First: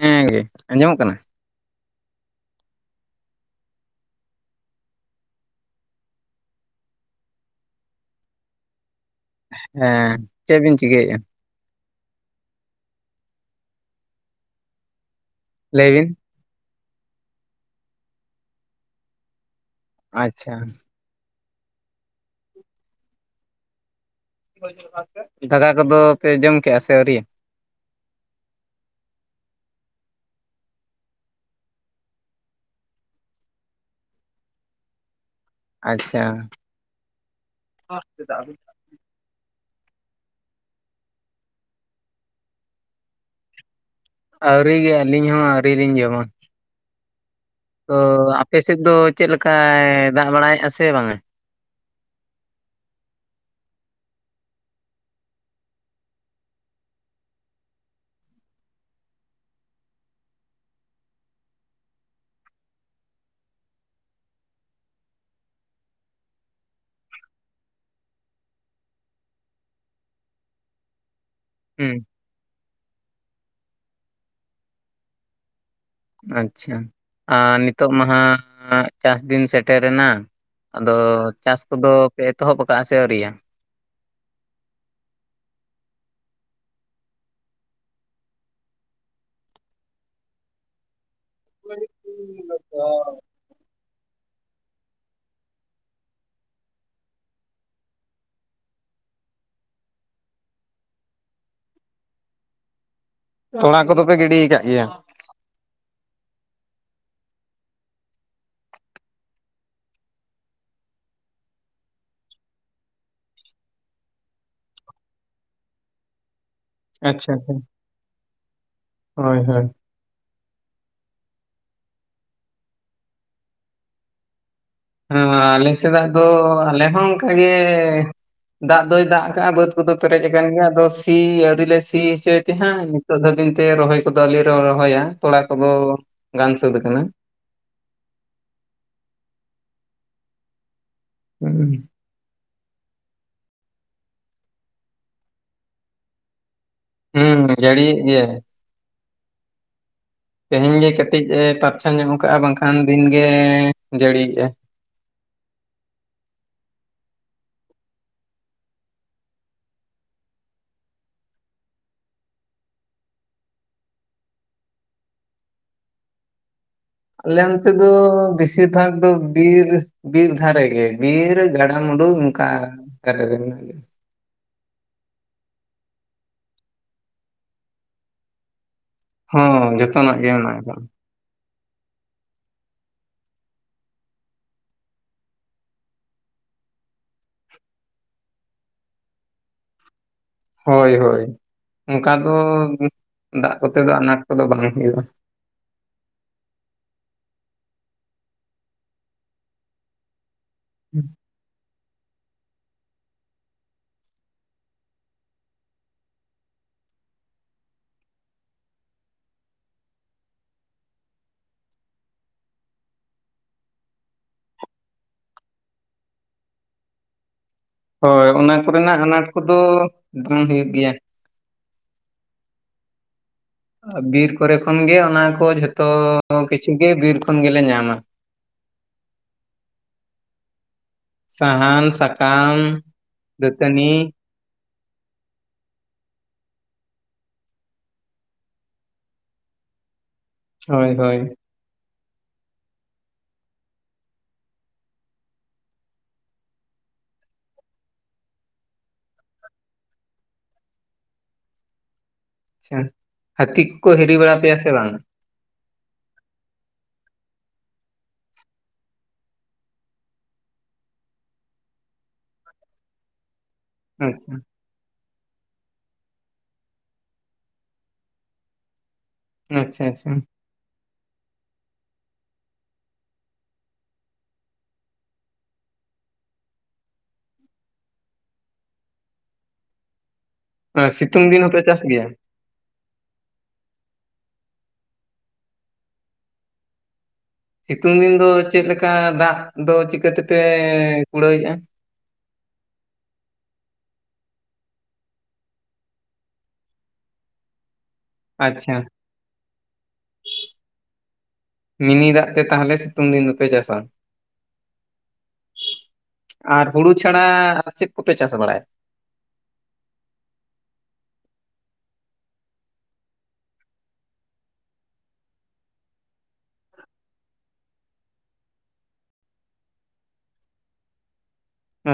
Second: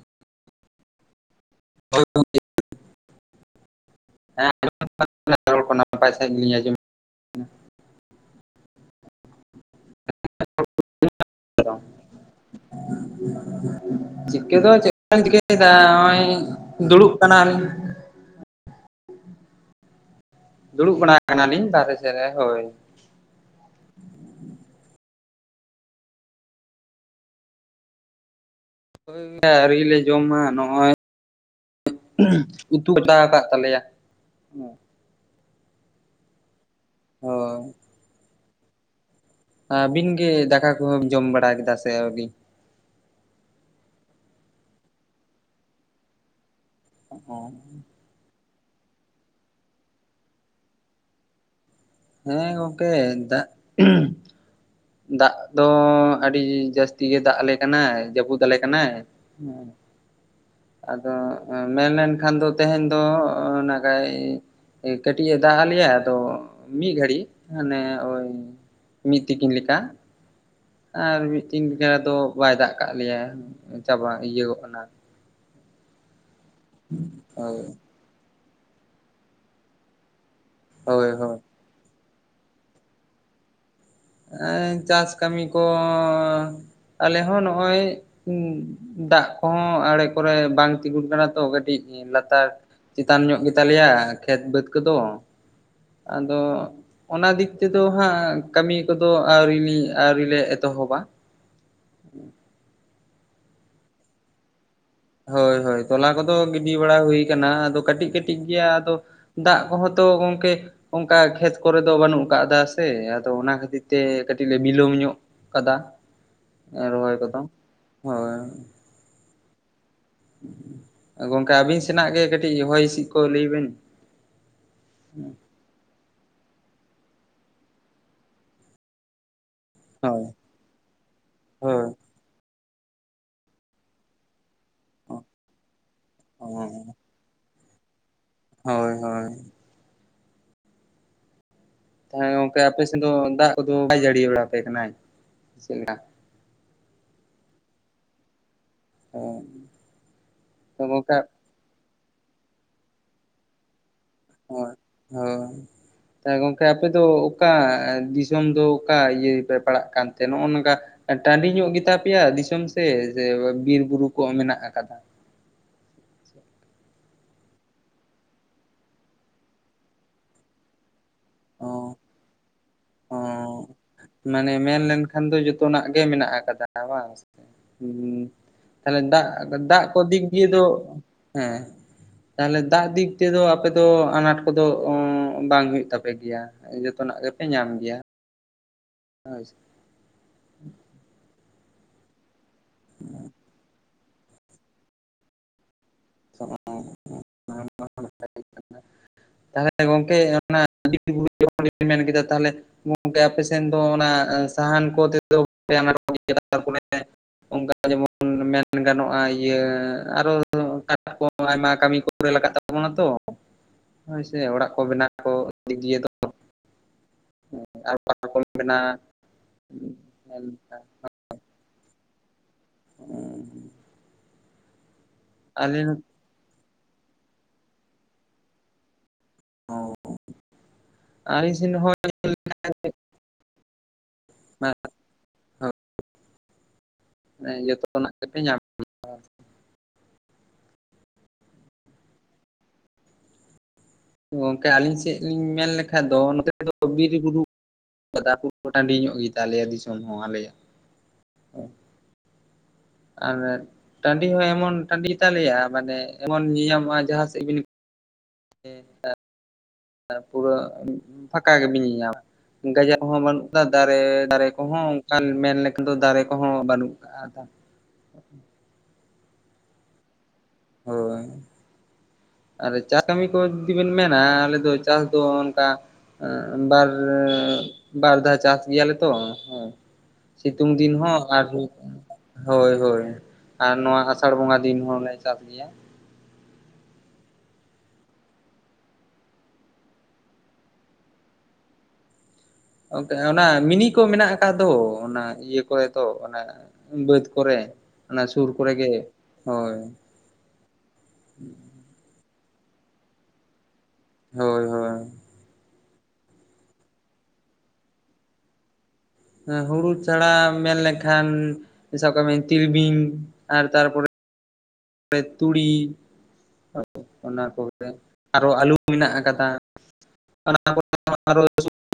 ᱦᱮᱸ ᱜᱮ ᱟᱸᱡᱚᱢᱚᱜ ᱠᱟᱱᱟ? ᱦᱳᱭ ᱜᱚᱝᱠᱮ᱾ ᱦᱮᱸ ᱟᱸᱡᱚᱢᱚᱜ ᱠᱟᱱ ᱜᱮᱭᱟ ᱨᱚᱲ ᱠᱚ ᱱᱟᱯᱟᱭ ᱥᱟᱹᱤᱡ ᱜᱤᱞᱤᱧ ᱟᱡᱚᱢᱮ ᱦᱮᱸ ᱪᱮᱜ ᱵᱤᱱ ᱪᱤᱠᱟᱹᱭᱮᱜ-ᱟ? ᱪᱤᱠᱟᱹ ᱫᱚ ᱪᱮᱜ ᱵᱟᱞᱤᱧ ᱪᱤᱠᱟᱹᱭ ᱫᱟ ᱞᱟᱹᱭ ᱵᱤᱱ ᱱᱚᱜ-ᱚᱭ ᱫᱩᱲᱩᱵ ᱠᱟᱱᱟ ᱞᱤᱧ᱾ ᱟᱪᱪᱷᱟ ᱫᱩᱲᱩᱵ ᱵᱟᱲᱟᱣ ᱠᱟᱱᱟ ᱞᱤᱧ ᱵᱟᱦᱨᱮ ᱥᱮᱫ ᱨᱮ ᱦᱳᱭ᱾ ᱫᱟᱠᱟ ᱠᱚᱫᱚ ᱯᱮ ᱡᱚᱢ ᱠᱮᱜ-ᱟ ᱥᱮ ᱟᱹᱣᱨᱤᱭᱟ? ᱦᱳᱭ ᱟᱹᱣᱨᱤ ᱞᱮ ᱡᱚᱢᱟ ᱱᱚᱜ-ᱚᱭ ᱩᱛᱩ ᱪᱚᱱᱫᱟ ᱟᱠᱟᱫ ᱛᱟᱞᱮᱭᱟ᱾ ᱟᱪᱪᱷᱟ ᱦᱳᱭ ᱟᱪ ᱫᱟᱵ [unintelligible] ᱟᱹᱵᱤᱱ ᱜᱮ ᱫᱟᱠᱟ ᱠᱚᱦᱚᱸᱢ ᱡᱚᱢ ᱵᱟᱲᱟ ᱠᱮᱫᱟ ᱥᱮ ᱟᱹᱣᱨᱤ? ᱟᱹᱣᱨᱤ ᱜᱮ ᱟᱹᱞᱤᱧ ᱦᱚᱸ ᱟᱹᱣᱨᱤ ᱞᱤᱧ ᱡᱚᱢᱟ᱾ ᱚᱦᱚ ᱛᱚ ᱟᱯᱮ ᱥᱮᱫ ᱫᱚ ᱪᱮᱫ ᱞᱮᱠᱟᱭ ᱫᱟᱜ ᱵᱟᱲᱟᱭᱮᱫ-ᱟ ᱥᱮ ᱵᱟᱝᱟ? ᱦᱮᱸ ᱜᱚᱝᱠᱮ ᱫᱟᱜ ᱫᱟᱜ ᱫᱚ ᱟᱹᱰᱤ ᱡᱟᱹᱥᱛᱤ ᱜᱮ ᱫᱟᱜ ᱟᱞᱮ ᱠᱟᱱᱟᱭ ᱡᱟᱹᱯᱩᱫ ᱟᱞᱮ ᱠᱟᱱᱟᱭ᱾ ᱦᱮᱸ ᱟᱫᱚ ᱢᱮᱱ ᱞᱮᱱᱠᱷᱟᱱ ᱫᱚ ᱛᱮᱦᱮᱧ ᱫᱚ ᱚ ᱱᱟᱠᱷᱟᱡ ᱠᱟᱹᱴᱤᱡ ᱮ ᱫᱟᱜ ᱟᱜ ᱞᱮᱭᱟ ᱟᱫᱚ ᱢᱤᱫ ᱜᱷᱟᱹᱲᱤᱡ ᱦᱟᱱᱮ ᱳᱭ ᱢᱤᱫ ᱛᱤᱠᱤᱱ ᱞᱮᱠᱟ ᱟᱨ ᱢᱤᱫ ᱫᱤᱱ ᱞᱮᱠᱟ ᱦᱩᱸ ᱫᱚ ᱵᱟᱭ ᱫᱟᱜ ᱠᱟᱜ ᱞᱮᱭᱟ ᱪᱟᱵᱟ ᱤᱭᱟᱹ ᱠᱚᱜ ᱠᱟᱱᱟ, ᱟᱪᱪᱷᱟ ᱟᱨ ᱦᱳᱭ ᱱᱤᱛᱳᱜ ᱢᱟᱦᱟᱜ ᱪᱟᱥ ᱫᱤᱱ ᱥᱮᱴᱮᱨᱮᱱᱟ, ᱟᱫᱚ ᱦᱳᱭ ᱦᱳᱭ ᱪᱟᱥ ᱠᱚᱫᱚ ᱯᱮ ᱮᱛᱚᱦᱚᱵ ᱠᱟᱜ-ᱟ ᱥᱮ ᱟᱹᱣᱨᱤᱭᱟ? ᱮ ᱪᱟᱥ ᱠᱟᱹᱢᱤ ᱠᱚ ᱟᱞᱮ ᱦᱚᱸ ᱱᱚᱜ ᱚᱭ ᱫᱟᱜ ᱠᱚᱦᱚᱸ ᱟᱲᱮ ᱠᱚᱨᱮ ᱵᱟᱝ ᱛᱤᱸᱜᱩᱱ ᱠᱟᱱᱟ᱾ ᱛᱚ ᱠᱟᱹᱴᱤᱡ ᱞᱟᱛᱟᱨ ᱪᱮᱛᱟᱱ ᱧᱚᱜ ᱜᱮᱛᱟᱞᱮᱭᱟ, ᱠᱷᱮᱛ ᱵᱟᱹᱫᱽ ᱠᱚᱫᱚ ᱟᱫᱚ ᱚᱱᱟ ᱫᱤᱠ ᱛᱮᱫᱚ ᱦᱟᱸᱜ ᱠᱟᱹᱢᱤ ᱱᱤᱛᱚᱜ ᱫᱚ ᱟᱹᱣᱨᱤ ᱟᱹᱣᱨᱤ ᱞᱮ ᱮᱛᱚᱦᱚᱵᱟ, ᱛᱚᱲᱟ ᱠᱚᱫᱚᱯᱮ ᱜᱤᱰᱤ ᱠᱟᱜ ᱜᱮᱭᱟ, ᱦᱳᱭ ᱦᱳᱭ ᱛᱚᱞᱟ ᱠᱚᱫᱚ ᱜᱤᱰᱤ ᱵᱟᱲᱟ ᱦᱩᱭᱩᱭ ᱠᱟᱱᱟ ᱟᱫᱚ ᱠᱟᱹᱴᱤᱡ ᱠᱟᱹᱴᱤᱡ ᱜᱮᱭᱟ, ᱟᱫᱚ ᱫᱟᱜ ᱠᱚᱦᱚᱸ ᱛᱚ ᱜᱚᱢᱠᱮ ᱚᱱᱠᱟ ᱠᱷᱮᱛ ᱠᱚᱨᱮ ᱫᱚ ᱵᱟᱹᱱᱩᱜ ᱟᱠᱟᱫᱟ ᱥᱮ ᱟᱫᱚ ᱚᱱᱟ ᱠᱷᱟᱹᱛᱤᱨ ᱛᱮ ᱠᱟᱹᱴᱤᱡ ᱞᱮ ᱵᱤᱞᱚᱢ ᱧᱚᱜ ᱠᱟᱫᱟ ᱨᱚᱦᱚᱭ ᱟᱪᱪᱷᱟ ᱠᱚᱫᱚ ᱟᱪᱪᱷᱟ ᱦᱳᱭ᱾ ᱦᱳᱭ ᱦᱳᱭ᱾ ᱜᱚᱝᱠᱮ ᱟᱵᱤᱱ ᱥᱮᱱᱟᱜ ᱜᱮ ᱠᱟᱹᱴᱤᱡ ᱦᱚᱭ ᱦᱤᱸᱥᱤᱫ ᱠᱚ ᱞᱟᱹᱭ ᱵᱤᱱ? ᱦᱮ ᱢᱟ ᱟᱹᱞᱤᱧ ᱥᱮᱱᱟᱜ ᱫᱚ ᱟᱞᱮ ᱦᱚᱸ ᱚᱱᱠᱟ ᱜᱮ ᱫᱟᱜ ᱫᱚᱭ ᱫᱟᱜ ᱟᱠᱟᱟᱜ-ᱟ, ᱵᱟᱹᱫᱽ [unintelligible] ᱯᱮᱨᱮᱡ ᱦᱳᱭ ᱟᱠᱟᱱ ᱜᱮᱭᱟ ᱟᱫᱚ ᱥᱤ ᱟᱹᱣᱨᱤ ᱞᱮ ᱦᱳᱭ ᱥᱤ ᱦᱚᱪᱮᱫ ᱦᱟᱸᱜ ᱱᱤᱛᱚᱜ ᱫᱷᱟᱹᱵᱤᱡ ᱛᱮ ᱨᱚᱦᱚᱭ ᱠᱚᱫᱚ ᱟᱹᱣᱨᱤ ᱞᱮ ᱨᱚᱦᱚᱭᱟ ᱛᱚᱲᱟ ᱠᱚᱫᱚ ᱜᱟᱱ ᱥᱟᱹᱛ ᱟᱠᱟᱱᱟ᱾ ᱦᱳᱭ ᱦᱳᱭ᱾ ᱦᱩᱸ ᱛᱟᱦᱚᱞᱮ ᱜᱚᱝᱠᱮ ᱟᱯᱮ ᱥᱮᱫ ᱫᱚ ᱫᱟᱜ ᱠᱚᱫᱚ ᱵᱟᱭ ᱡᱟᱹᱲᱤ ᱵᱟᱲᱟ ᱟᱯᱮ ᱠᱟᱱᱟᱭ ᱪᱮᱫ ᱞᱮᱠᱟ? ᱦᱩᱸ ᱡᱟᱹᱲᱤᱭᱮᱫ ᱜᱮᱭᱟᱭ᱾ [unintelligible] ᱛᱮᱦᱮᱧ ᱛᱚ ᱜᱮ ᱜᱚᱝᱠᱮ ᱠᱟᱹᱴᱤᱡ ᱮ ᱯᱟᱨᱪᱷᱟ ᱧᱚᱧ ᱠᱟᱜ-ᱟ ᱵᱟᱝᱠᱷᱟᱱ ᱫᱤᱱ ᱜᱮ ᱡᱟᱹᱲᱤᱭᱜ-ᱟ᱾ ᱦᱳᱭ ᱦᱚᱭ᱾ ᱛᱟᱦᱞᱮ ᱜᱚᱢᱠᱮ ᱟᱯᱮ ᱫᱚ ᱚᱠᱟ ᱫᱤᱥᱚᱢ ᱫᱚ ᱚᱠᱟ ᱤᱭᱟᱹ ᱯᱮ ᱯᱟᱲᱟᱜ ᱠᱟᱱᱛᱮ ᱱᱚᱜ-ᱚ ᱱᱚᱝᱠᱟ ᱴᱟᱹᱰᱤ ᱧᱚᱜ ᱜᱮᱛᱟ ᱯᱮᱭᱟ ᱫᱤᱥᱚᱢ ᱥᱮ ᱵᱤᱨ ᱵᱩᱨᱩ ᱠᱚ ᱢᱮᱱᱟᱜ ᱟᱠᱟᱫᱟ? ᱟᱞᱮ ᱚᱱᱛᱮ ᱫᱚ ᱵᱮᱥᱤᱨ ᱵᱷᱟᱜ ᱫᱚ ᱵᱤᱨ ᱵᱤᱨ ᱫᱷᱟᱨᱮ ᱜᱮ᱾ ᱵᱤᱨ ᱚ ᱜᱟᱰᱟ ᱢᱩᱰᱩ ᱱᱚᱝᱠᱟ ᱚ [unintelligible] ᱢᱟᱱᱮ ᱢᱮᱱ ᱞᱮᱠᱷᱟᱱ ᱫᱚ ᱡᱚᱛᱚᱱᱟᱜ ᱜᱮ ᱢᱮᱱᱟᱜ ᱟᱠᱟᱫᱟ ᱵᱟᱝ, ᱛᱟᱦᱚᱞᱮ ᱫᱟᱜ ᱦᱚᱸ ᱫᱟᱜ ᱠᱚ ᱡᱚᱛᱚᱱᱟᱜ ᱫᱤᱠ ᱜᱮ ᱫᱤᱭᱮ ᱢᱮᱱᱟᱜ ᱫᱚ ᱟᱠᱟᱫᱟ ᱦᱮᱸ ᱛᱟᱦᱚᱞᱮ ᱫᱟᱜ ᱫᱤᱠ ᱛᱮᱫᱚ ᱟᱯᱮᱫᱚ ᱟᱱᱟᱴ ᱠᱚᱫᱚ ᱵᱟᱝ ᱦᱩᱭᱩᱜ ᱛᱟᱯᱮ ᱜᱮᱭᱟ ᱡᱚᱛᱚᱱᱟᱜ ᱜᱮᱯᱮ ᱧᱟᱢ ᱜᱮᱭᱟ᱾ [unintelligible] ᱦᱳᱭ ᱦᱳᱭ ᱚᱱᱠᱟ ᱫᱚ ᱫᱟᱜ ᱠᱚᱛᱮ ᱫᱚ ᱟᱱᱟᱴ ᱠᱚᱫᱚ ᱵᱟᱝ ᱦᱩᱭᱩᱜ-ᱟ᱾ [unintelligible] ᱛᱟᱦᱚᱞᱮ ᱜᱚᱝᱠᱮ ᱚᱱᱟ ᱵᱤᱨ ᱵᱩᱨᱩ ᱡᱚᱠᱷᱚᱱ ᱢᱮᱱ ᱠᱮᱫᱟ ᱛᱟᱦᱚᱞᱮ ᱜᱚᱝᱠᱮ ᱟᱯᱮ ᱥᱮᱱ ᱫᱚ ᱚᱱᱟ ᱥᱟᱦᱟᱱ ᱠᱚ ᱛᱚ [unintelligible] ᱚᱱᱠᱟ ᱡᱮᱢᱚᱱ ᱢᱮᱱ ᱜᱟᱱᱚᱜ-ᱟ ᱤᱭᱟᱹ ᱟᱨᱚ ᱠᱚ ᱟᱭᱢᱟ ᱠᱟᱹᱢᱤ ᱠᱚᱨᱮ ᱞᱟᱜᱟᱜ ᱛᱟᱵᱚᱱᱟ ᱛᱚ, ᱦᱚᱳᱭ ᱥᱮ ᱚᱲᱟᱜ ᱠᱚ ᱵᱮᱱᱟᱣ ᱠᱚ ᱫᱤᱠ ᱫᱤᱭᱮ ᱫᱚ᱾ ᱟᱨ ᱦᱳᱭ ᱠᱚᱢ ᱚᱱᱟ ᱵᱮᱱᱟᱣ ᱠᱚᱨᱮᱱᱟᱜ ᱟᱱᱟᱴ ᱠᱚᱫᱚ ᱵᱟᱝ ᱦᱩᱭᱩᱜ ᱜᱮᱭᱟ᱾ [unintelligible] ᱟᱨ ᱵᱤᱨ ᱠᱚᱨᱮ ᱠᱷᱚᱱ ᱜᱮ ᱚᱱᱟ ᱠᱚ ᱟᱞᱮ ᱡᱷᱚᱛᱚ ᱠᱤᱪᱷᱩ ᱜᱮ ᱵᱤᱨ ᱠᱷᱚᱱ ᱜᱮᱞᱮ ᱧᱟᱢᱟ᱾ ᱚ ᱥᱟᱦᱟᱱ ᱥᱟᱠᱟᱢ ᱫᱛᱟᱱᱤ, ᱡᱚᱛᱚᱱᱟᱜ ᱜᱮᱯᱮ ᱧᱟᱢᱟ, [unintelligible] ᱦᱳᱭ ᱦᱳᱭ᱾ ᱜᱚᱝᱠᱮ ᱟᱹᱞᱤᱧ ᱥᱮᱫ ᱞᱤᱧ ᱢᱮᱱ ᱞᱮᱠᱷᱟᱡ ᱫᱚ ᱱᱚᱛᱮ ᱫᱚ ᱵᱤᱨ ᱵᱩᱨᱩ [unintelligible] ᱠᱚ ᱴᱟᱹᱰᱤ ᱧᱚᱜ ᱜᱮᱛᱟᱞᱮᱭᱟ ᱫᱤᱥᱚᱢ ᱦᱚᱸ ᱟᱞᱮᱭᱟᱜ, ᱟᱪᱪᱷᱟ, ᱦᱟᱹᱛᱤ ᱠᱚᱠᱚ ᱦᱤᱨᱤ ᱵᱟᱲᱟ ᱯᱮᱭᱟ ᱥᱮ ᱵᱟᱝ? ᱠᱚᱛᱟᱞᱮᱭᱟ ᱢᱟᱱᱮ ᱮᱢᱚᱱ ᱧᱮᱭᱟᱢᱚᱜ-ᱟ ᱡᱟᱦᱟᱸ ᱥᱮᱫ ᱵᱤᱱ ᱦᱮᱸ ᱮᱸ ᱟᱨ ᱯᱩᱨᱟᱹ ᱯᱷᱟᱸᱠᱟ ᱜᱮ ᱵᱤᱱ ᱧᱮᱧᱟᱢᱟ, ᱜᱟᱡᱟᱲ ᱦᱚᱸ ᱵᱟᱹᱱᱩᱜ ᱠᱟᱫᱟ, ᱫᱟᱨᱮ ᱟᱪᱪᱷᱟ ᱫᱟᱨᱮ ᱠᱚᱦᱚᱸ ᱚᱱᱠᱟᱱ ᱢᱮᱱ ᱞᱮᱠᱷᱟᱱ ᱫᱚ ᱫᱟᱨᱮ ᱠᱚᱦᱚᱸ ᱵᱟᱹᱱᱩᱜ ᱠᱟᱜ-ᱟ ᱟᱫᱚ᱾ ᱦᱩᱸᱜ-ᱩᱸ᱾ ᱟᱪᱪᱷᱟ ᱟᱪᱪᱷᱟ᱾ ᱦᱳᱭ᱾ ᱟᱨ ᱪᱟ ᱠᱟᱹᱢᱤ ᱠᱚ ᱡᱩᱫᱤ ᱵᱤᱱ ᱢᱮᱱᱟ ᱟᱞᱮ ᱫᱚ ᱪᱟᱥ ᱫᱚ ᱚᱱᱠᱟ ᱮᱸ ᱵᱟᱨ, ᱵᱟᱨ ᱫᱷᱟᱣ ᱪᱟᱥ ᱜᱮᱭᱟ ᱞᱮ ᱛᱚ ᱦᱮᱸ᱾ ᱥᱤᱛᱳᱝ ᱟᱨ ᱫᱤᱱ ᱦᱚᱸ ᱥᱤᱛᱩᱝ ᱟᱨ ᱦᱚᱸᱯᱮ ᱪᱟᱥ ᱦᱩᱭᱩᱜ-ᱟ᱾ ᱜᱮᱭᱟ ᱦᱳᱭ ᱦᱳᱭ, ᱟᱨ ᱱᱚᱣᱟ ᱟᱥᱟᱲ ᱵᱚᱸᱜᱟ ᱫᱤᱱ ᱦᱚᱸᱞᱮ ᱪᱟᱥ ᱜᱮᱭᱟ᱾ ᱥᱤᱛᱩᱝ ᱫᱤᱱ ᱫᱚ ᱪᱮᱫ ᱞᱮᱠᱟ ᱫᱟᱜ ᱫᱚ ᱪᱤᱠᱟᱹ ᱛᱮ ᱯᱮ ᱠᱩᱲᱟᱹᱣᱮᱜ-ᱟ? ᱚᱱᱛᱮ ᱚᱱᱟ ᱢᱤᱱᱤ ᱠᱚ ᱢᱮᱱᱟᱜ ᱟᱠᱟᱫ ᱫᱚ ᱚᱱᱟ ᱤᱭᱟᱹ ᱠᱚᱨᱮ ᱫᱚ ᱚᱱᱟ ᱵᱟᱹᱫ ᱠᱚᱨᱮ, ᱚᱱᱟ ᱥᱩᱨ ᱠᱚᱨᱮ ᱟᱪᱪᱷᱟ ᱜᱮ ᱦᱳᱭ᱾ ᱢᱤᱱᱤ ᱫᱟᱜ ᱛᱮ ᱛᱟᱦᱞᱮ ᱥᱤᱛᱳᱝ ᱫᱤᱱ ᱫᱚᱯᱮ ᱪᱟᱥᱟ? ᱦᱳᱭ ᱦᱳᱭ᱾ ᱟᱨ ᱦᱩᱲᱩ ᱪᱷᱟᱲᱟ ᱪᱮᱫ ᱠᱚᱯᱮ ᱪᱟᱥ ᱵᱟᱲᱟᱭᱟ? ᱦᱮᱸ, ᱦᱩᱲᱩ ᱪᱷᱟᱲᱟ ᱢᱮᱱ ᱞᱠᱷᱟᱱ ᱥᱟᱵ ᱠᱟᱜ ᱢᱮ ᱛᱤᱞᱢᱤᱧ ᱟᱨ ᱛᱟᱨᱯᱚᱨᱮ ᱨᱮ ᱛᱩᱲᱤ ᱚᱱᱟ ᱠᱚᱜᱮ, ᱟᱨᱚ ᱟᱹᱞᱩ ᱢᱮᱱᱟᱜ ᱟᱠᱟᱫᱟ᱾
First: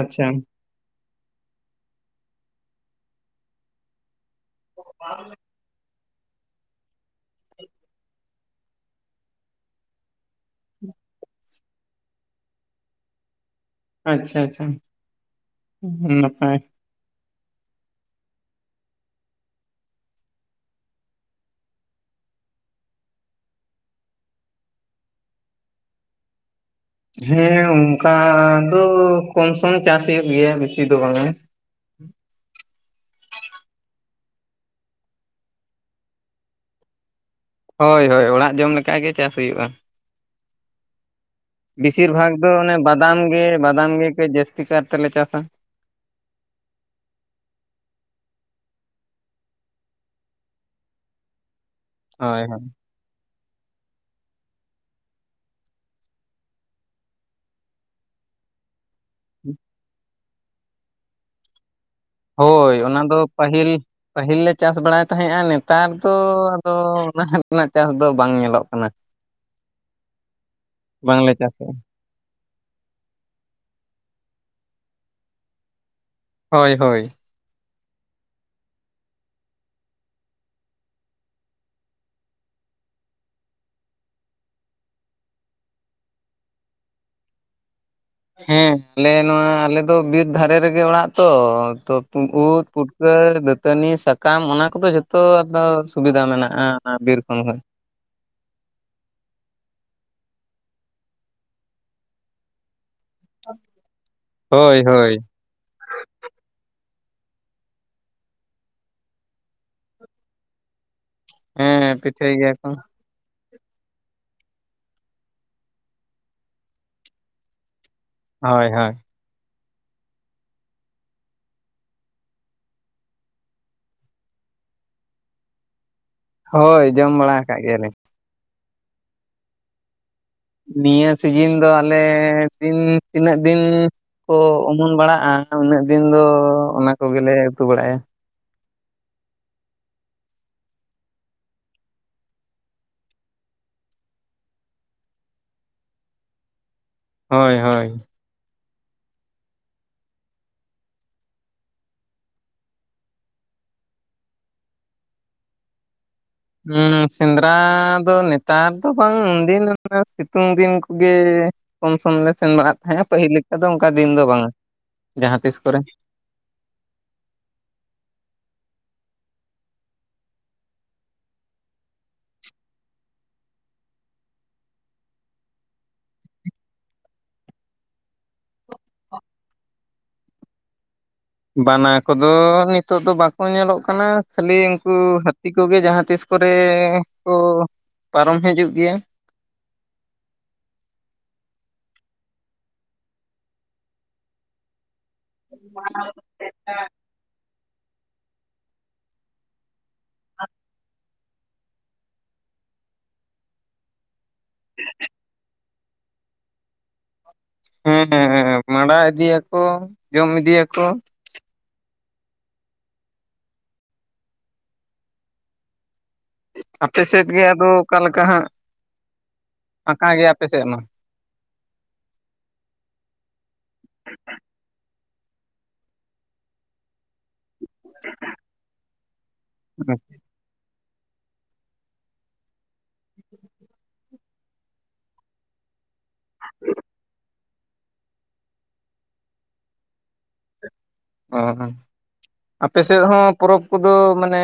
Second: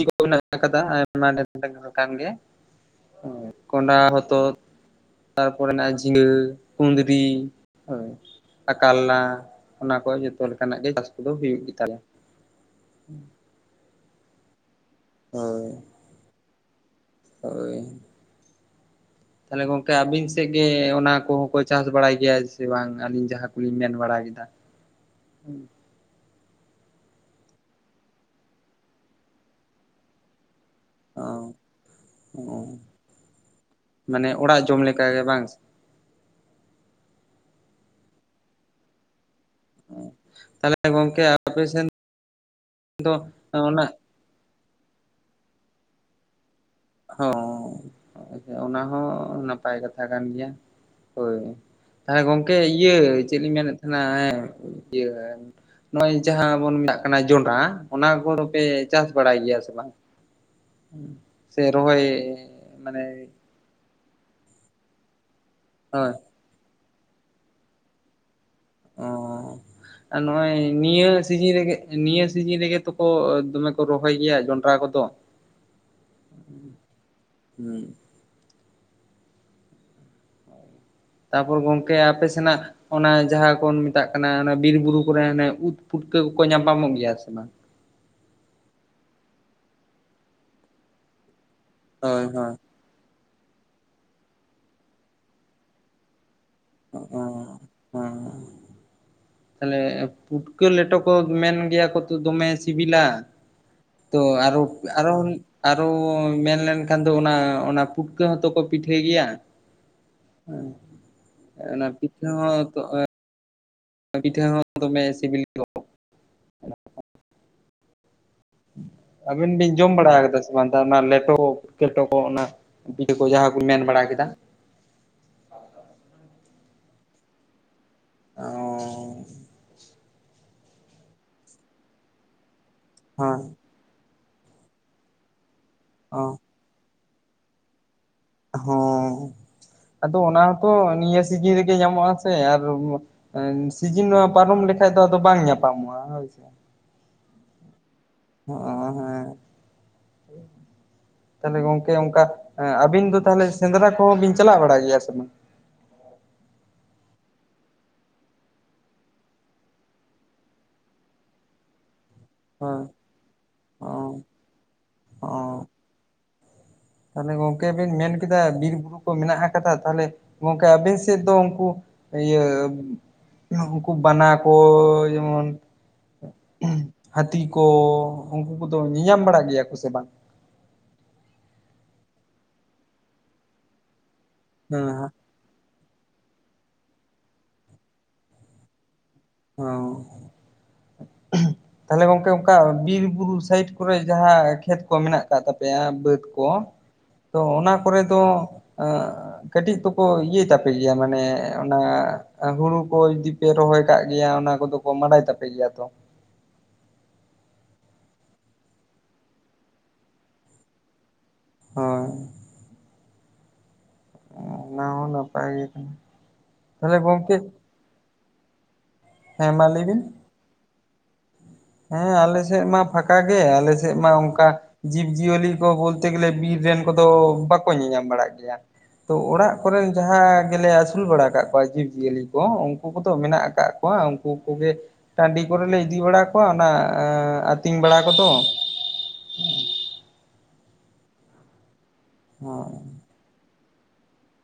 ᱟᱪᱪᱷᱟ ᱠᱟᱫᱟᱢ, ᱟᱭᱢᱟ ᱫᱷᱮᱨ ᱴᱟᱸᱜᱟᱣᱟᱠᱟᱱ ᱜᱮ, ᱦᱩᱸ᱾ ᱠᱚᱸᱰᱟᱷᱟ, ᱦᱚᱛᱚᱫ ᱛᱟᱨᱯᱚᱨᱮ ᱢᱮᱱᱟᱜ-ᱟ ᱡᱷᱤᱸᱜᱟᱹ, ᱠᱩᱸᱫᱽᱨᱤ ᱦᱳᱭ ᱟᱨ ᱠᱟᱞᱞᱟ ᱚᱱᱟ ᱠᱚ ᱡᱚᱛᱚ ᱞᱮᱠᱟᱱᱟᱜ ᱜᱮ ᱪᱟᱥ ᱠᱚᱫᱚ ᱦᱩᱭᱩᱜ ᱜᱮ ᱛᱟᱞᱮᱭᱟ᱾ ᱟᱪᱪᱷᱟ ᱟᱪᱪᱷᱟ᱾ ᱦᱳᱭ᱾ ᱦᱩᱸ, ᱟᱹᱰᱤ ᱱᱟᱯᱟᱭ᱾ ᱦᱳᱭ᱾ ᱛᱟᱦᱞᱮ ᱜᱚᱝᱠᱮ ᱟᱹᱵᱤᱱ ᱥᱮᱫ ᱜᱮ ᱚᱱᱟ ᱠᱚ ᱦᱚᱸ ᱠᱚ ᱪᱟᱹᱥ ᱵᱟᱲᱟᱭ ᱜᱮᱭᱟ ᱥᱮ ᱵᱟᱝ ᱟᱹᱞᱤᱧ ᱡᱟᱦᱟᱸ ᱠᱩᱞᱤᱧ ᱢᱮᱱ ᱵᱟᱲᱟᱭ ᱮᱫᱟ? ᱦᱩᱸ, ᱦᱮᱸ, ᱚᱝᱠᱟ ᱫᱚ ᱠᱚᱢ-ᱥᱚᱢ ᱪᱟᱥ ᱦᱩᱭᱩᱜ ᱜᱮᱭᱟ ᱵᱤᱥᱤ ᱫᱚ ᱵᱟᱝᱟ᱾ ᱚ ᱚ, ᱢᱟᱱᱮ ᱚᱲᱟᱜ ᱡᱚᱢ ᱞᱮᱠᱟ ᱜᱮ ᱵᱟᱝ ᱥᱮ? ᱦᱳᱭ ᱦᱳᱭ, ᱚᱲᱟᱜ ᱡᱚᱢ ᱞᱮᱠᱟ ᱜᱮ ᱪᱟᱹᱥ ᱦᱩᱭᱩᱜ-ᱟ᱾ ᱛᱟᱦᱚᱞᱮ ᱜᱚᱝᱠᱮ ᱟᱯᱮ ᱥᱮᱱ ᱵᱤᱥᱤᱨ ᱵᱷᱟᱜᱽ ᱫᱚ ᱚᱱᱮ ᱫᱚ ᱵᱟᱫᱟᱢ ᱜᱮ, ᱚᱱᱟ ᱵᱟᱫᱟᱢ ᱜᱮ᱾ ᱡᱟᱹᱥᱛᱤ ᱠᱟᱨ ᱛᱮᱞᱮ ᱪᱟᱥᱟ᱾ ᱦᱚᱸ, ᱚᱱᱟ ᱦᱚᱸ ᱱᱟᱯᱟᱭ ᱠᱟᱛᱷᱟ ᱠᱟᱱ ᱜᱮᱭᱟ, ᱦᱳᱭ᱾ ᱦᱮᱸ ᱦᱳᱭ ᱜᱚᱝᱠᱮ ᱦᱳᱭ᱾ ᱤᱭᱟᱹ ᱪᱮᱫ ᱞᱤᱧ ᱢᱮᱱᱮᱫ ᱛᱟᱸᱦᱮᱱᱟ ᱮᱸ ᱤᱭᱟᱹ ᱱᱚᱜ-ᱚᱭ ᱡᱟᱦᱟᱸ ᱵᱚᱱ ᱢᱮᱱᱟᱜ ᱠᱟᱱᱟ ᱡᱚᱸᱰᱨᱟ ᱚᱱᱟ ᱠᱚᱫᱚ ᱯᱮ ᱪᱟᱹᱥ ᱵᱟᱲᱟᱭ ᱜᱮᱭᱟ ᱥᱮ ᱵᱟᱝ? ᱦᱩᱸ, ᱥᱮ ᱨᱚᱦᱚᱭ ᱦᱳᱭ, ᱚᱱᱟ ᱢᱟᱱᱮ ᱫᱚ ᱯᱟᱹᱦᱤᱞ, ᱯᱟᱹᱦᱤᱞ ᱞᱮ ᱪᱟᱥ ᱵᱟᱲᱟᱭ ᱛᱟᱦᱮᱸᱜ-ᱟ ᱱᱮᱛᱟᱨ ᱫᱚ ᱦᱳᱭ ᱫᱚ ᱚᱱᱟ ᱨᱮᱱᱟᱜ ᱪᱟᱥ ᱫᱚ ᱵᱟᱝ ᱧᱮᱞᱚᱜ ᱠᱟᱱᱟ᱾ ᱚ, ᱟᱨ ᱱᱚᱜ-ᱚᱭ ᱱᱤᱭᱟᱹ ᱵᱟᱝᱞᱮ ᱥᱤᱡᱤᱱ ᱨᱮ ᱪᱟᱥᱮᱜᱼᱟ ᱜᱮ ᱱᱤᱭᱟᱹ ᱥᱤᱡᱤᱱ ᱨᱮ ᱜᱮ ᱛᱚᱠᱚ, ᱫᱚᱢᱮ ᱠᱚ ᱨᱚᱦᱚᱭ ᱜᱮᱭᱟ ᱡᱚᱸᱰᱨᱟ ᱠᱚ ᱫᱚ᱾ ᱦᱳᱭ ᱦᱳᱭ᱾ ᱦᱩᱸ ᱛᱟᱨᱯᱚᱨ ᱜᱚᱝᱠᱮ ᱟᱯᱮ ᱥᱮᱱᱟᱜ ᱚᱱᱟ ᱡᱟᱦᱟᱸ ᱠᱚᱱ ᱢᱮᱛᱟᱜ ᱠᱟᱱᱟ ᱚᱱᱟ ᱵᱤᱨ-ᱵᱩᱨᱩ ᱠᱚᱨᱮ ᱚᱱᱮ ᱩᱫ ᱯᱩᱴᱠᱟᱹ ᱠᱚᱠᱚ ᱧᱟᱯᱟᱢᱚᱜ ᱜᱮᱭᱟ ᱥᱮ ᱵᱟᱝ? ᱦᱮᱸ, ᱟᱞᱮ ᱱᱚᱣᱟ ᱟᱞᱮ ᱫᱚ ᱵᱤᱨ ᱫᱷᱟᱨᱮ ᱨᱮ ᱜᱮ ᱚᱲᱟᱜ ᱛᱚ ᱛᱚ, ᱦᱳᱭ [unintelligible] ᱦᱳᱭ ᱩᱫ ᱯᱩᱴ ᱠᱟᱹ, ᱫᱟᱹᱛᱟᱹᱱᱤ, ᱥᱟᱠᱟᱢ ᱚᱱᱟ ᱠᱚ ᱫᱚ ᱡᱷᱚᱛᱚ ᱟᱫᱚ ᱥᱩᱵᱤᱫᱷᱟ ᱢᱮᱱᱟᱜᱼᱟ ᱚᱱᱟ ᱵᱤᱨ ᱠᱷᱚᱱ ᱦᱚᱸ᱾ ᱦᱩᱸ ᱛᱟᱞᱦᱮ ᱯᱩᱴᱠᱟᱹ ᱞᱮᱴᱚ ᱠᱚ ᱢᱮᱱ ᱜᱮᱭᱟ ᱠᱚ ᱛᱚ ᱫᱚᱢᱮ ᱥᱤᱵᱤᱞᱟ᱾ ᱛᱚ ᱟᱨᱚ ᱦᱳᱭ ᱦᱳᱭ ᱟᱨᱚᱱ ᱟᱨᱚ ᱢᱮᱱᱞᱱᱠᱷᱟᱱ ᱫᱚ ᱚᱱᱟ ᱚᱱᱟ ᱯᱩᱴᱠᱟᱹ ᱦᱚᱸᱛᱚ ᱠᱚ ᱯᱤᱴᱷᱟᱹᱭ ᱜᱮᱭᱟ᱾ [unintelligible] ᱮ ᱚᱱᱟ ᱦᱮᱸ ᱯᱤᱛᱷᱟᱹ ᱯᱤᱴᱷᱟᱹᱭ ᱜᱮᱭᱟ ᱦᱚᱸ ᱠᱚ ᱛᱚ ᱮᱸ ᱯᱤᱴᱷᱟ ᱦᱚᱸ ᱫᱚᱢᱮ ᱥᱤᱵᱤᱞ ᱜᱚᱫ ᱦᱚᱭ ᱦᱚᱭ᱾ ᱟᱹᱵᱤᱱ ᱵᱤᱱ ᱡᱚᱢ ᱵᱟᱲᱟ ᱟᱠᱟᱫᱟ ᱥᱮ ᱵᱟᱝ ᱛᱟ ᱚᱱᱟ ᱞᱮᱴᱚ ᱠᱮᱴᱚ ᱠᱚ ᱚᱱᱟ [unintelligible] ᱠᱚ ᱡᱟᱦᱟᱸ ᱠᱩᱧ ᱢᱮᱱ ᱵᱟᱲᱟ ᱠᱮᱫᱟ? ᱦᱳᱭ ᱡᱚᱢ ᱵᱟᱲᱟ ᱟᱠᱟᱫ ᱜᱮᱭᱟᱞᱤᱧ᱾ ᱚᱸᱻ ᱱᱤᱭᱟᱹ ᱥᱤᱡᱤᱱ ᱫᱚ ᱟᱞᱮ ᱛᱤᱱ ᱛᱤᱱᱟᱹᱜ ᱦᱳᱭ ᱫᱤᱱᱻ ᱠᱚ ᱚᱢᱩᱱ ᱵᱟᱲᱟᱜᱼᱟ ᱩᱱᱟᱹᱜ ᱫᱤᱱ ᱫᱚ ᱚᱱᱟ ᱠᱚᱜᱮᱞᱮ ᱩᱛᱩ ᱵᱟᱲᱟᱭᱟ᱾ ᱦᱚᱸ ᱟᱫᱚ ᱚᱱᱟ ᱦᱚᱸᱛᱚ ᱱᱤᱭᱟᱹ ᱥᱤᱡᱤᱱ ᱨᱮᱜᱮ ᱧᱟᱢᱚᱜ ᱟ ᱥᱮ ᱟᱨ ᱱ ᱥᱤᱡᱤᱱ ᱱᱚᱣᱟ ᱯᱟᱨᱚᱢ ᱞᱮᱠᱷᱟᱡ ᱫᱚ ᱟᱫᱚ ᱵᱟᱝ ᱧᱟᱯᱟᱢᱚᱜᱼᱟ ᱦᱳᱭᱥᱮ᱾ ᱦᱳᱭ ᱦᱳᱭ᱾ ᱦᱚᱜᱚ ᱦᱮᱸ᱾ ᱛᱟᱦᱞᱮ ᱜᱚᱝᱠᱮ ᱚᱱᱠᱟ ᱮᱸ ᱟᱵᱤᱱ ᱫᱚ ᱛᱟᱦᱚᱞᱮ ᱥᱮᱸᱫᱽᱨᱟ ᱠᱚᱦᱚᱸ ᱵᱤᱱ ᱪᱟᱞᱟᱜ ᱵᱟᱲᱟᱜ ᱜᱮᱭᱟ ᱥᱮ ᱵᱟᱝ? ᱦᱩᱸ ᱥᱮᱸᱫᱽᱨᱟ ᱫᱚ ᱱᱮᱛᱟᱨ ᱫᱚ ᱵᱟᱝ ᱩᱱᱫᱤᱱ ᱚᱱᱟ ᱥᱤᱛᱩᱝ ᱫᱤᱱ ᱠᱩᱜᱮ ᱠᱚᱢ ᱥᱚᱢ ᱞᱮ ᱥᱮᱱ ᱵᱟᱲᱟᱜ ᱦᱳᱭ ᱛᱟᱦᱮᱸᱜᱼᱟ ᱯᱟᱹᱦᱤᱞ ᱞᱮᱠᱟ ᱫᱚ ᱚᱱᱠᱟ ᱚ ᱫᱤᱱ ᱫᱚ ᱵᱟᱝ-ᱟ ᱡᱟᱦᱟᱸ ᱛᱤᱥ ᱠᱚᱨᱮ᱾ ᱛᱟᱦᱞᱮ ᱜᱚᱝᱠᱮ ᱵᱮᱱ ᱢᱮᱱ ᱠᱮᱫᱟ ᱵᱤᱨ ᱵᱩᱨᱩ ᱠᱚ ᱢᱮᱱᱟᱜ ᱟᱠᱟᱫᱟ ᱛᱟᱦᱞᱮ ᱜᱚᱝᱠᱮ ᱟᱵᱮᱱ ᱥᱮᱫ ᱫᱚ ᱩᱱᱠᱩ ᱤᱭᱟᱹ ᱱᱩᱠᱩ ᱵᱟᱱᱟ ᱠᱚ ᱡᱮᱢᱚᱱ, ᱦᱟᱹᱛᱤ ᱠᱚ ᱩᱱᱠᱩ ᱠᱚᱫᱚ ᱧᱮᱧᱟᱢ ᱵᱟᱲᱟᱜ ᱜᱮᱭᱟ ᱠᱚ ᱥᱮ ᱵᱟᱝ? ᱵᱟᱱᱟ ᱠᱚᱫᱚ ᱱᱤᱛᱚᱜ ᱫᱚ ᱵᱟᱠᱚ ᱧᱮᱞᱚᱜ ᱠᱟᱱᱟ ᱠᱷᱟᱹᱞᱤ ᱩᱱᱠᱩ ᱦᱮᱸ ᱦᱟᱹᱛ ᱛᱤ ᱠᱚᱜᱮ ᱡᱟᱦᱟᱸ ᱛᱤᱥ ᱠᱚᱨᱮ ᱠᱚ ᱯᱟᱨᱚᱢ ᱦᱤᱡᱩᱜ ᱜᱮᱭᱟ᱾ ᱚᱸ ᱛᱟᱦᱚᱞᱮ ᱜᱚᱝᱠᱮ ᱚᱱᱠᱟ ᱵᱤᱨ-ᱵᱩᱨᱩ ᱥᱟᱭᱤᱴ ᱠᱚᱨᱮ ᱡᱟᱦᱟᱸ ᱠᱷᱮᱛ ᱠᱚ ᱢᱮᱱᱟᱜ ᱠᱟᱜ ᱛᱟᱯᱮᱭᱟ ᱵᱟᱹᱫᱽ ᱠᱚ ᱛᱚ ᱚᱱᱟ ᱠᱚᱨᱮ ᱫᱚ ᱟᱸᱜ ᱠᱟᱹᱴᱤᱡ ᱛᱚᱠᱚ ᱤᱭᱟᱹᱭ ᱛᱟᱯᱮ ᱜᱮᱭᱟ ᱢᱟᱱᱮ ᱚᱱᱟ ᱦᱩᱲᱩ ᱠᱚ ᱡᱩᱫᱤ ᱯᱮ ᱨᱚᱦᱚᱭ ᱠᱟᱜ ᱜᱮᱭᱟ ᱚᱱᱟ ᱠᱚᱫᱚ ᱠᱚ ᱢᱟᱸᱰᱟᱭ ᱛᱟᱯᱮ ᱜᱮᱭᱟ ᱛᱚ᱾ ᱦᱮᱸ ᱦᱮᱸ ᱢᱟᱸᱰᱟ ᱤᱫᱤᱭᱟᱠᱚ, ᱡᱚᱢ ᱤᱫᱤᱭᱟᱠᱚ᱾ ᱦᱳᱭ ᱚᱸ ᱚᱱᱟ ᱦᱚᱸ ᱱᱟᱯᱟᱭ ᱜᱮ ᱠᱟᱱᱟ᱾ ᱛᱟᱦᱚᱞᱮ ᱟᱯᱮ ᱥᱮᱫ ᱜᱚᱝᱠᱮ ᱜᱮ ᱟᱫᱚ ᱚᱠᱟᱞᱮᱠᱟ ᱦᱟᱸᱜ? ᱦᱮᱸ ᱢᱟ ᱞᱟᱹᱭ ᱟᱸᱠᱟ ᱵᱤᱱ ᱜᱮᱭᱟ ᱟᱯᱮ ᱥᱮᱫ ᱢᱟ᱾ ᱦᱮᱸ ᱟᱞᱮ ᱥᱮᱫ ᱢᱟ ᱯᱷᱟᱠᱟ ᱜᱮ ᱟᱞᱮ ᱥᱮᱫ ᱢᱟ ᱚᱱᱠᱟ ᱡᱤᱵᱽ ᱡᱤᱭᱟᱹᱞᱤ ᱠᱚ ᱵᱚᱞᱛᱮ ᱜᱮᱞᱮ ᱵᱤᱨ ᱨᱮᱱ ᱠᱚᱫᱚ ᱵᱟᱠᱚ ᱧᱮᱧᱟᱢ ᱵᱟᱲᱟᱜ ᱜᱮᱭᱟ᱾ ᱛᱚ ᱚᱲᱟᱜ ᱠᱚᱨᱮᱱ ᱡᱟᱦᱟᱸ ᱜᱮᱞᱮ ᱟᱹᱥᱩᱞ ᱵᱟᱲᱟ ᱟᱠᱟᱜ ᱠᱚᱣᱟ ᱡᱤᱵ ᱡᱤᱭᱟᱹᱞᱤ ᱠᱚ ᱩᱱᱠᱩ ᱠᱚᱫᱚ ᱢᱮᱱᱟᱜ ᱟᱠᱟᱫ ᱠᱚᱣᱟ ᱩᱱᱠᱩ ᱠᱚᱜᱮ ᱴᱟᱹᱰᱤ ᱠᱚᱨᱮᱞᱮ ᱤᱫᱤ ᱵᱟᱲᱟ ᱠᱚᱣᱟ ᱚᱱᱟ ᱟᱸ ᱟᱹᱛᱤᱧ ᱵᱟᱲᱟ ᱠᱚᱫᱚ᱾ ᱚᱸ ᱟᱯᱮ ᱥᱮᱫ ᱦᱚᱸ ᱯᱚᱨᱚᱵᱽ ᱠᱚᱫᱚ ᱢᱟᱱᱮ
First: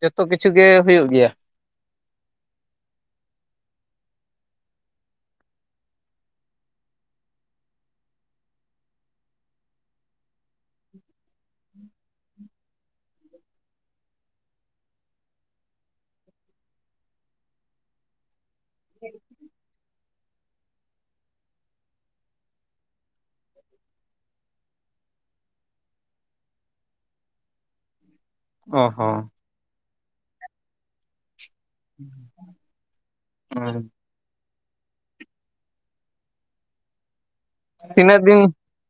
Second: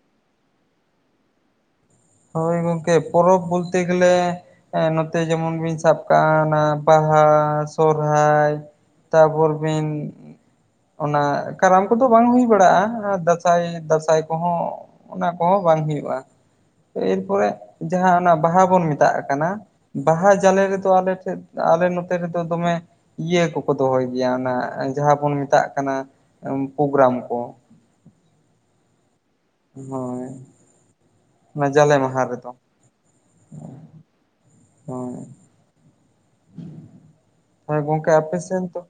ᱡᱷᱚᱛᱚ ᱠᱤᱪᱷᱩᱜᱮ ᱦᱩᱭᱩᱜ ᱜᱮᱭᱟ? ᱦᱳᱭ ᱜᱚᱝᱠᱮ ᱯᱚᱨᱚᱵ ᱵᱚᱞᱛᱮ ᱜᱮᱞᱮ ᱦᱮᱸ ᱱᱚᱛᱮ ᱡᱮᱢᱚᱱ ᱵᱤᱱ ᱥᱟᱵ ᱠᱟᱜᱼᱟ ᱵᱟᱦᱟ, ᱥᱚᱨᱦᱟᱭ ᱛᱟᱯᱚᱨ ᱵᱤᱱ ᱚᱱᱟ ᱠᱟᱨᱟᱢ ᱠᱚᱫᱚ ᱵᱟᱝ ᱦᱩᱭ ᱵᱟᱲᱟᱜᱼᱟ, ᱫᱟᱸᱥᱟᱭ ᱫᱟᱸᱥᱟᱭ ᱠᱚᱦᱚᱸ ᱚᱱᱟ ᱠᱚᱦᱚᱸ ᱵᱟᱝ ᱦᱩᱭᱩᱜᱼᱟ, ᱮᱨᱯᱚᱨᱮ ᱡᱟᱦᱟᱸ ᱚᱱᱟ ᱵᱟᱦᱟ ᱵᱚᱱ ᱢᱮᱛᱟᱜ ᱠᱟᱱᱟ, ᱵᱟᱦᱟ ᱡᱟᱞᱮ ᱨᱮᱫᱚ ᱟᱞᱮ ᱴᱷᱮᱡ ᱟᱞᱮ ᱱᱚᱛᱮ ᱨᱮᱫᱚ ᱫᱚᱢᱮ ᱤᱭᱟᱹ ᱠᱚᱠᱚ ᱫᱚᱦᱚᱭ ᱜᱮᱭᱟ ᱚᱱᱟ ᱡᱟᱦᱟᱸ ᱵᱚᱱ ᱢᱮᱛᱟᱜ ᱠᱟᱱᱟ ᱯᱳᱜᱨᱟᱢ ᱠᱚ᱾ ᱚ ᱦᱚᱸ᱾ ᱦᱳᱭ ᱚᱱᱟ ᱡᱟᱞᱮ ᱢᱟᱦᱟ ᱨᱮᱫᱚ᱾ [inaudible] ᱦᱩᱸ᱾ ᱦᱳᱭ ᱜᱚᱢᱠᱮ ᱛᱤᱱᱟᱹᱜ ᱟᱯᱮ ᱫᱤᱱ ᱥᱮᱱ ᱫᱚ,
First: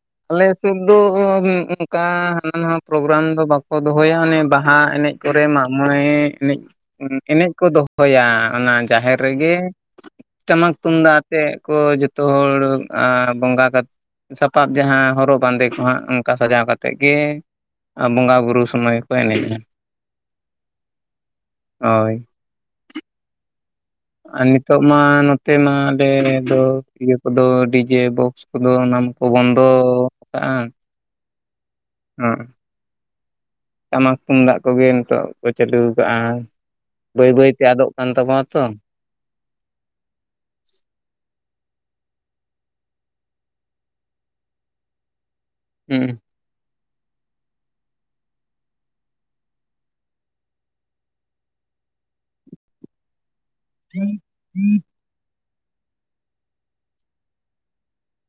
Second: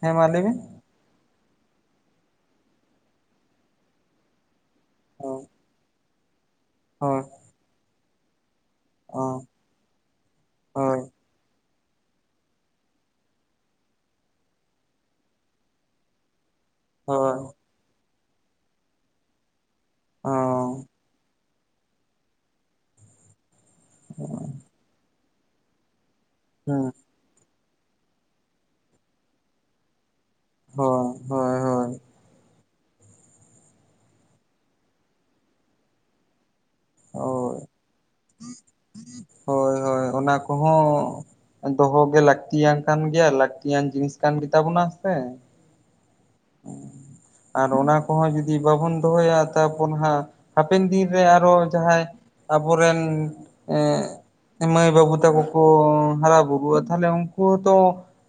ᱦᱮᱸ ᱢᱟ ᱞᱟᱹᱭ ᱟᱞᱮ ᱵᱤᱱ᱾ ᱥᱮᱫ ᱫᱚ ᱚᱝᱠᱟ ᱦᱟᱱᱟ ᱱᱟᱶᱟ ᱯᱨᱳᱜᱨᱟᱢ ᱫᱚ ᱵᱟᱠᱚ ᱫᱚᱦᱚᱭᱟ ᱚᱱᱮ ᱵᱟᱦᱟ ᱮᱱᱮᱡ ᱦᱳᱭ ᱠᱚᱨᱮ ᱢᱟᱜ ᱢᱚᱬᱮ ᱮᱱᱮᱡ ᱦᱳᱭ ᱮᱱᱮᱡ ᱠᱚ ᱫᱚᱦᱚᱭᱟ ᱚᱱᱟ ᱡᱟᱦᱮᱨ ᱦᱳᱭ ᱨᱮᱜᱮ ᱴᱟᱢᱟᱠ ᱦᱳᱭ ᱛᱩᱢᱫᱟᱜ ᱟᱛᱮᱜ ᱠᱚ ᱡᱚᱛᱚ ᱦᱚᱲ ᱟ ᱵᱚᱸᱜᱟ ᱠᱟᱛᱮ ᱥᱟᱯᱟᱵ ᱡᱟᱦᱟᱸ ᱦᱚᱨᱚᱜ ᱵᱟᱸᱫᱮ ᱠᱚ ᱦᱟᱸᱜ ᱚᱱᱠᱟ ᱥᱟᱡᱟᱣ ᱠᱟᱛᱮᱫ ᱜᱮ ᱦᱳᱭ ᱟᱸ ᱵᱚᱸᱜᱟ ᱵᱩᱨᱩ ᱥᱚᱢᱚᱭ ᱜᱮᱠᱚ ᱮᱱᱮᱡᱼᱟ᱾ ᱚ᱾ ᱦᱳᱭ᱾ ᱟ ᱱᱤᱛᱚᱜ ᱢᱟ ᱱᱚᱛᱮ ᱢᱟ ᱟᱞᱮ ᱫᱚ ᱤᱭᱟᱹ ᱠᱚᱫᱚ ᱰᱤᱡᱮ ᱵᱚᱠᱥ ᱠᱚᱫᱚ ᱚᱱᱟᱢᱟᱠᱚ ᱵᱚᱱᱫᱚ ᱠᱟᱜᱼᱟ᱾ ᱦᱳᱭ ᱦᱳᱭ ᱦᱳᱭ᱾ ᱦᱩᱸ ᱴᱟᱢᱟᱠ ᱛᱩᱢᱫᱟᱜ ᱠᱚᱜᱮ ᱱᱤᱛᱚᱜ ᱠᱚ ᱪᱟᱹᱞᱩ ᱠᱟᱜᱼᱟ᱾ ᱵᱟᱹᱭ ᱦᱳᱭ ᱵᱟᱹᱭᱛᱮ ᱟᱫᱚᱜ ᱠᱟᱱ ᱛᱟᱵᱚᱱᱟ ᱛᱚ᱾ ᱦᱳᱭ ᱦᱳᱭ ᱚᱱᱟ ᱠᱚᱦᱚᱸ ᱫᱚᱦᱚ ᱜᱮ ᱞᱟᱹᱠᱛᱤᱭᱟᱱ ᱠᱟᱱ ᱜᱮᱭᱟ ᱞᱟᱹᱠᱛᱤᱭᱟᱱ ᱡᱤᱱᱤᱥ ᱠᱟᱱ ᱜᱮᱛᱟᱵᱚᱱᱟ ᱥᱮ? ᱦᱩᱸ᱾ [unintelligible] ᱟᱨ ᱚᱱᱟ ᱠᱚᱦᱚᱸ ᱡᱩᱫᱤ ᱵᱟᱵᱚᱱ ᱫᱚᱦᱚᱭᱟ ᱛᱟᱨᱯᱚᱨ ᱦᱟᱸᱜ ᱦᱟᱯᱮᱱ ᱫᱤᱱᱨᱮ ᱟᱨᱦᱚ ᱡᱟᱦᱟᱸᱭ ᱟᱵᱚᱨᱮᱱ ᱮᱸᱜ ᱢᱟᱹᱭ ᱵᱟᱹᱵᱩ ᱛᱟᱠᱚ ᱠᱚ ᱦᱟᱨᱟ ᱵᱩᱨᱩᱜᱼᱟ ᱛᱟᱦᱚᱞᱮ ᱩᱱᱠᱩ ᱦᱚᱸᱛᱚ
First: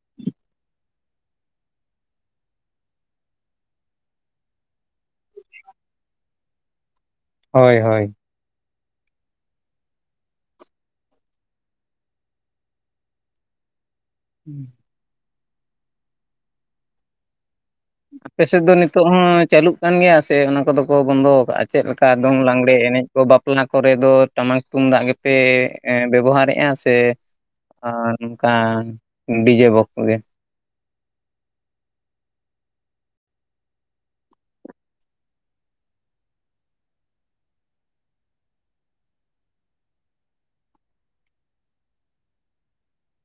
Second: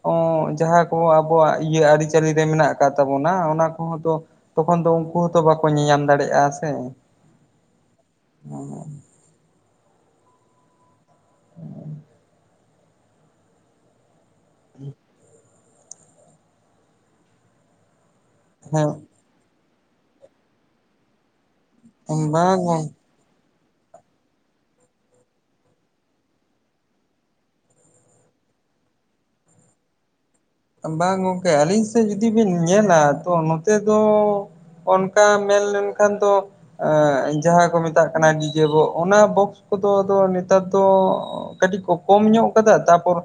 ᱚ ᱡᱟᱦᱟᱸ ᱠᱚ ᱟᱵᱚᱣᱟᱜ ᱤᱭᱟᱹ ᱟᱹᱨᱤᱪᱟᱹᱞᱤ ᱨᱮ ᱢᱮᱱᱟᱜ ᱠᱟᱜ ᱛᱟᱵᱚᱱᱟ ᱚᱱᱟ ᱠᱚᱦᱚᱸ ᱛᱚ ᱛᱚᱠᱷᱚᱱ ᱫᱚ ᱩᱱᱠᱩ ᱦᱚᱸᱛᱚ ᱵᱟᱠᱚ ᱧᱮᱞᱧᱟᱢ ᱫᱟᱲᱮᱭᱟᱜᱼᱟ ᱥᱮ? ᱦᱳᱭ ᱦᱳᱭ᱾ [inaudible] [unintelligible] [unintelligible] ᱟᱯᱮ ᱥᱮᱫ ᱫᱚ ᱱᱤᱛᱚᱜ ᱦᱚᱸ ᱪᱟᱹᱞᱩᱜ ᱠᱟᱱ ᱜᱮᱭᱟ ᱥᱮ ᱚᱱᱟ ᱠᱚᱫᱚ ᱠᱚ ᱵᱚᱱᱫᱚ ᱠᱟᱜᱼᱟ? ᱪᱮᱫ ᱞᱮᱠᱟ ᱦᱮᱸ ᱫᱚᱝ ᱵᱟᱝ ᱞᱟᱜᱽᱮ ᱜᱚᱝ ᱮᱱᱮᱡ ᱵᱟᱯᱞᱟ ᱠᱚᱨᱮ ᱫᱚ ᱴᱟᱢᱟᱠ ᱛᱩᱢᱫᱟᱜ ᱜᱮᱯᱮ ᱵᱮᱵᱚᱦᱟᱨᱮᱜᱼᱟ ᱥᱮ ᱟᱨ ᱱᱚᱝᱠᱟ ᱰᱤᱡᱮ ᱵᱚᱠᱥ ᱜᱮ? ᱵᱟᱝ ᱜᱚᱝᱠᱮ ᱟᱹᱞᱤᱧ ᱥᱮᱫ ᱡᱩᱫᱤ ᱵᱤᱱ ᱧᱮᱞᱟ ᱛᱚ ᱱᱚᱛᱮ ᱫᱚ ᱚᱱᱠᱟ ᱢᱮᱱᱞᱮᱞᱱᱠᱷᱟᱱ ᱫᱚ ᱮᱜ ᱡᱟᱦᱟᱸ ᱠᱚ ᱢᱮᱛᱟᱜ ᱠᱟᱱᱟ ᱰᱤᱡᱮ ᱵᱚᱠᱥ ᱚᱱᱟ ᱵᱚᱠᱥ ᱠᱚᱫᱚ ᱱᱮᱛᱟᱨ ᱫᱚ ᱠᱟᱹᱴᱤᱡ ᱠᱚ ᱠᱚᱢ ᱧᱚᱜ ᱠᱟᱫᱟ ᱛᱟᱯᱚᱨ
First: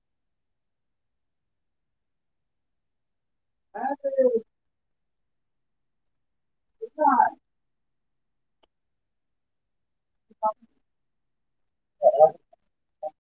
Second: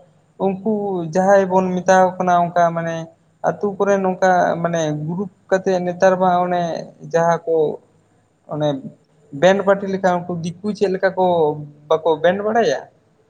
ᱩᱱᱠᱩ ᱡᱟᱦᱟᱸᱭ ᱵᱚᱱ ᱢᱮ ᱢᱮᱛᱟ ᱠᱚ ᱠᱟᱱᱟ ᱚᱝᱠᱟ ᱢᱟᱱᱮ ᱟᱛᱳ ᱠᱚᱨᱮᱱ ᱚᱝᱠᱟ ᱢᱟᱱᱮ ᱜᱨᱩᱯ ᱠᱟᱛᱮ ᱱᱮᱛᱟᱨ ᱢᱟ ᱚᱱᱮ ᱡᱟᱦᱟᱸ ᱠᱚ ᱚᱱᱮ ᱵᱮᱱᱰ ᱯᱟᱨᱴᱤ ᱞᱮ ᱠᱷᱟᱱ ᱩᱱᱠᱩ ᱫᱤᱠᱩ ᱪᱮᱫ ᱞᱮᱠᱟ ᱠᱚ ᱵᱟᱠᱚ ᱵᱮᱱᱰ ᱵᱟᱲᱟᱭᱟ,